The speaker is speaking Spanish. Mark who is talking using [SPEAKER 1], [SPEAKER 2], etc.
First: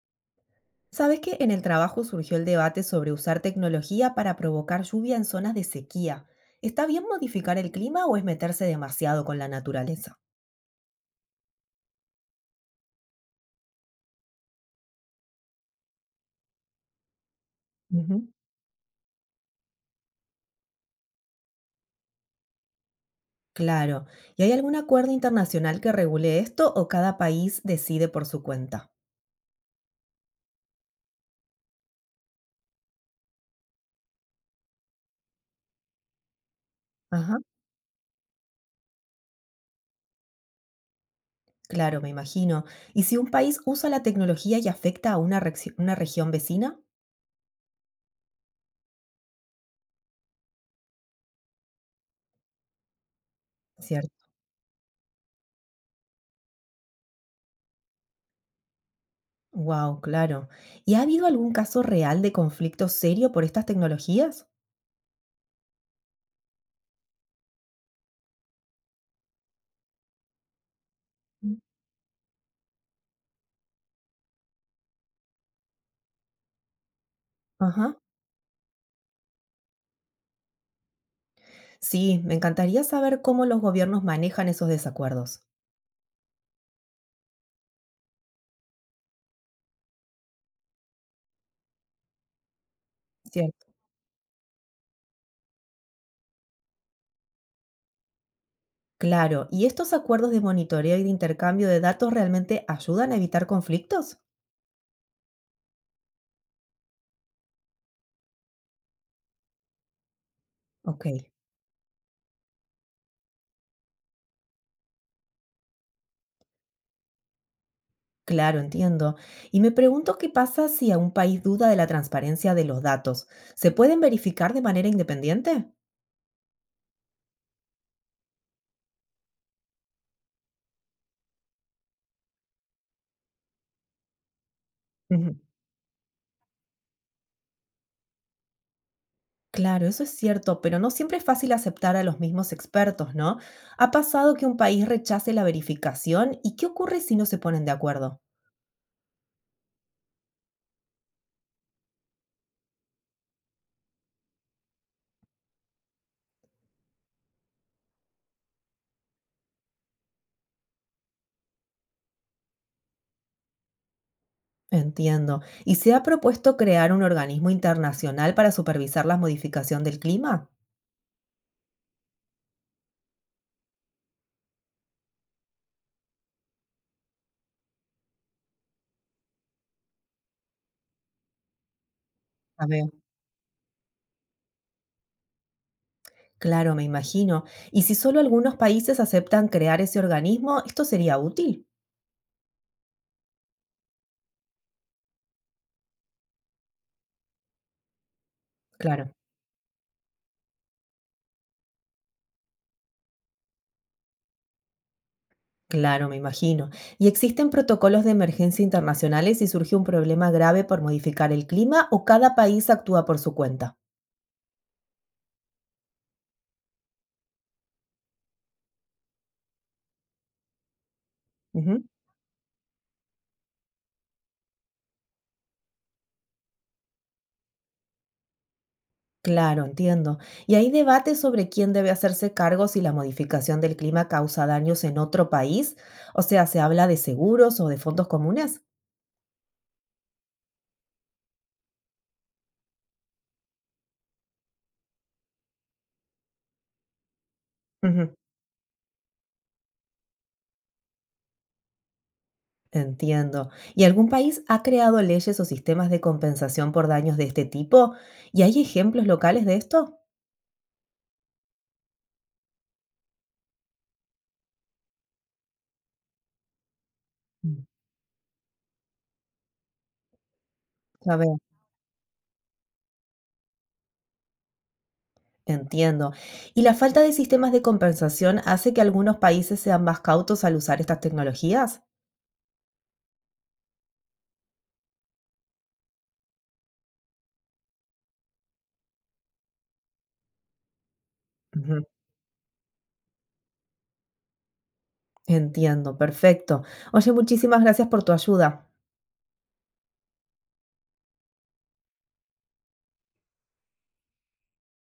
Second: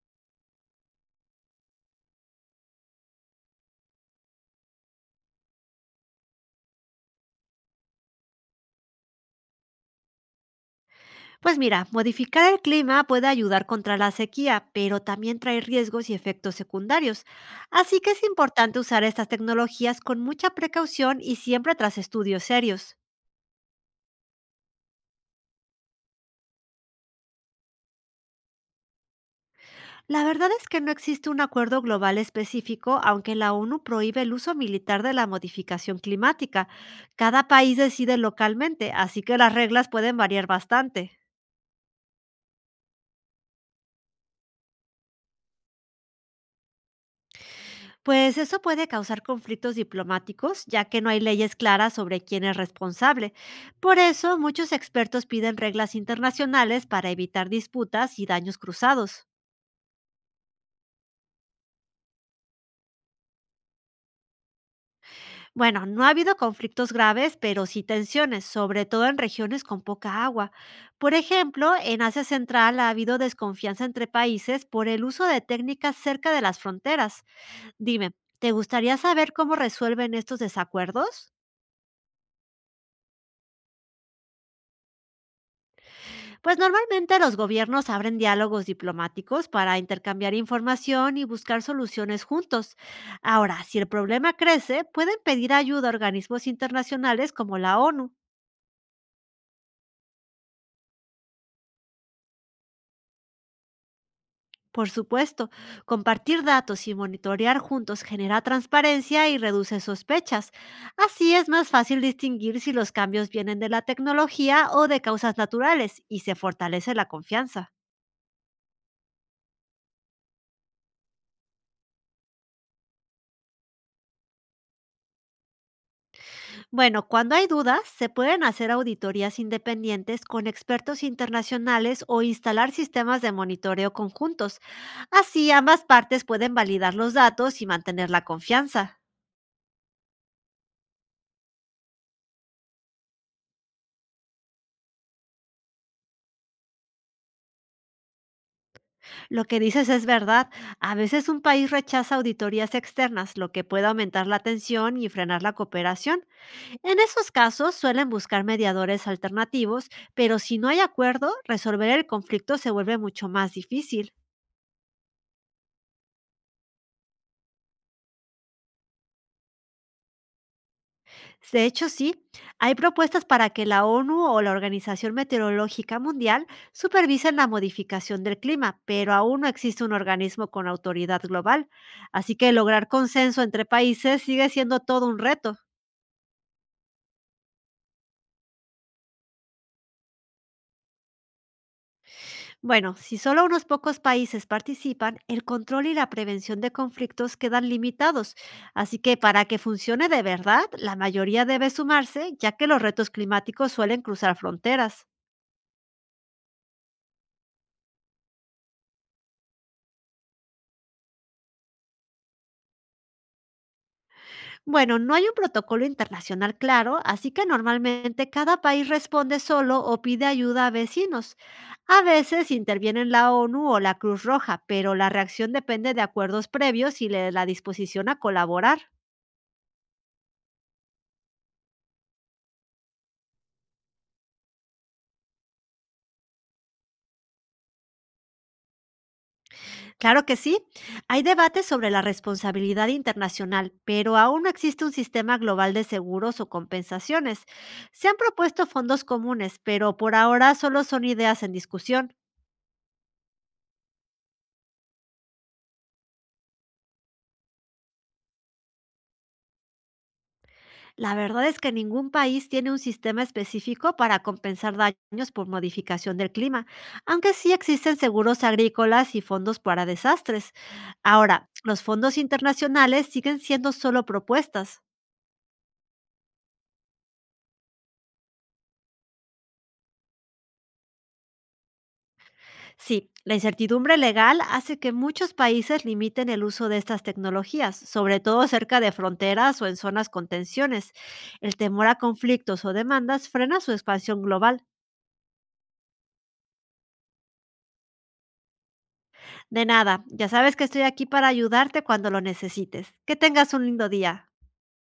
[SPEAKER 1] ¿Sabes que en el trabajo surgió el debate sobre usar tecnología para provocar lluvia en zonas de sequía? ¿Está bien modificar el clima o es meterse demasiado con la naturaleza?
[SPEAKER 2] Pues mira, modificar el clima puede ayudar contra la sequía, pero también trae riesgos y efectos secundarios. Así que es
[SPEAKER 1] Ujú.
[SPEAKER 2] importante usar estas tecnologías con mucha precaución y siempre tras estudios serios.
[SPEAKER 1] Claro, ¿y hay algún acuerdo internacional que regule esto o cada país decide por su cuenta?
[SPEAKER 2] La verdad es que no existe un acuerdo global específico, aunque la ONU prohíbe el uso militar de la modificación climática.
[SPEAKER 1] Ajá.
[SPEAKER 2] Cada país decide localmente, así que las reglas pueden variar bastante.
[SPEAKER 1] Claro, me imagino. ¿Y si un país usa la tecnología y afecta a una región vecina?
[SPEAKER 2] Pues eso puede causar conflictos diplomáticos, ya que no hay leyes claras sobre quién es responsable. Por
[SPEAKER 1] Cierto.
[SPEAKER 2] eso, muchos expertos piden reglas internacionales para evitar disputas y daños cruzados.
[SPEAKER 1] Wow, claro. ¿Y ha habido algún caso real de conflicto serio por estas tecnologías?
[SPEAKER 2] Bueno, no ha habido conflictos graves, pero sí tensiones, sobre todo en regiones con poca agua. Por
[SPEAKER 1] Mm.
[SPEAKER 2] ejemplo, en Asia Central ha habido desconfianza entre países por el uso de técnicas cerca de las fronteras.
[SPEAKER 1] Ajá.
[SPEAKER 2] Dime, ¿te gustaría saber cómo resuelven estos desacuerdos?
[SPEAKER 1] Sí, me encantaría saber cómo los gobiernos manejan esos desacuerdos.
[SPEAKER 2] Pues normalmente los gobiernos abren diálogos diplomáticos para intercambiar información y buscar soluciones juntos. Ahora,
[SPEAKER 1] Cierto.
[SPEAKER 2] si el problema crece, pueden pedir ayuda a organismos internacionales como la ONU.
[SPEAKER 1] Claro, ¿y estos acuerdos de monitoreo y de intercambio de datos realmente ayudan a evitar conflictos?
[SPEAKER 2] Por supuesto, compartir datos y monitorear juntos genera transparencia y reduce sospechas.
[SPEAKER 1] Ok.
[SPEAKER 2] Así es más fácil distinguir si los cambios vienen de la tecnología o de causas naturales y se fortalece la confianza.
[SPEAKER 1] Claro, entiendo. Y me pregunto qué pasa si a un país duda de la transparencia de los datos. ¿Se pueden verificar de manera independiente?
[SPEAKER 2] Bueno, cuando hay dudas, se pueden hacer auditorías independientes con expertos internacionales o instalar sistemas de monitoreo conjuntos.
[SPEAKER 1] Ujú.
[SPEAKER 2] Así ambas partes pueden validar los datos y mantener la confianza.
[SPEAKER 1] Claro, eso es cierto, pero no siempre es fácil aceptar a los mismos expertos, ¿no? ¿Ha pasado que un país rechace la verificación y qué ocurre si no se ponen de acuerdo?
[SPEAKER 2] Lo que dices es verdad. A veces un país rechaza auditorías externas, lo que puede aumentar la tensión y frenar la cooperación. En esos casos suelen buscar mediadores alternativos, pero si no hay acuerdo, resolver el conflicto se vuelve mucho más difícil.
[SPEAKER 1] Entiendo. ¿Y se ha propuesto crear un organismo internacional para supervisar la modificación del clima?
[SPEAKER 2] De hecho, sí, hay propuestas para que la ONU o la Organización Meteorológica Mundial supervisen la modificación del clima, pero aún no existe un organismo con autoridad global. Así que
[SPEAKER 1] A ver.
[SPEAKER 2] lograr consenso entre países sigue siendo todo un reto.
[SPEAKER 1] Claro, me imagino. Y si solo algunos países aceptan crear ese organismo, esto sería útil.
[SPEAKER 2] Bueno, si solo unos pocos países participan, el control y la prevención de conflictos quedan limitados. Así
[SPEAKER 1] Claro,
[SPEAKER 2] que para que funcione de verdad, la mayoría debe sumarse, ya que los retos climáticos suelen cruzar fronteras.
[SPEAKER 1] claro, me imagino. ¿Y existen protocolos de emergencia internacionales si surge un problema grave por modificar el clima o cada país actúa por su cuenta?
[SPEAKER 2] Bueno, no hay un protocolo internacional claro, así que normalmente cada país responde solo o pide ayuda a vecinos.
[SPEAKER 1] Ujú.
[SPEAKER 2] A veces intervienen la ONU o la Cruz Roja, pero la reacción depende de acuerdos previos y de la disposición a colaborar.
[SPEAKER 1] Claro, entiendo. ¿Y hay debate sobre quién debe hacerse cargo si la modificación del clima causa daños en otro país? O sea, ¿se habla de seguros o de fondos comunes?
[SPEAKER 2] Claro que sí, hay debates sobre la responsabilidad internacional, pero aún no existe un sistema global de seguros o compensaciones.
[SPEAKER 1] Ujú,
[SPEAKER 2] Se han propuesto fondos comunes, pero por ahora solo son ideas en discusión.
[SPEAKER 1] entiendo. ¿Y algún país ha creado leyes o sistemas de compensación por daños de este tipo? ¿Y hay ejemplos locales de esto?
[SPEAKER 2] La verdad es que ningún país tiene un sistema específico para compensar daños por modificación del clima, aunque sí
[SPEAKER 1] Mm.
[SPEAKER 2] existen seguros agrícolas y fondos para desastres.
[SPEAKER 1] A ver,
[SPEAKER 2] Ahora, los fondos internacionales siguen siendo solo propuestas.
[SPEAKER 1] entiendo. ¿Y la falta de sistemas de compensación hace que algunos países sean más cautos al usar estas tecnologías?
[SPEAKER 2] Sí, la incertidumbre legal hace que muchos países limiten el uso de estas tecnologías, sobre todo cerca de fronteras o en zonas con tensiones. El
[SPEAKER 1] Ujú,
[SPEAKER 2] temor a conflictos o demandas frena su expansión global.
[SPEAKER 1] entiendo, perfecto. Oye, muchísimas gracias por tu ayuda.
[SPEAKER 2] De nada, ya sabes que estoy aquí para ayudarte cuando lo necesites. Que tengas un lindo día.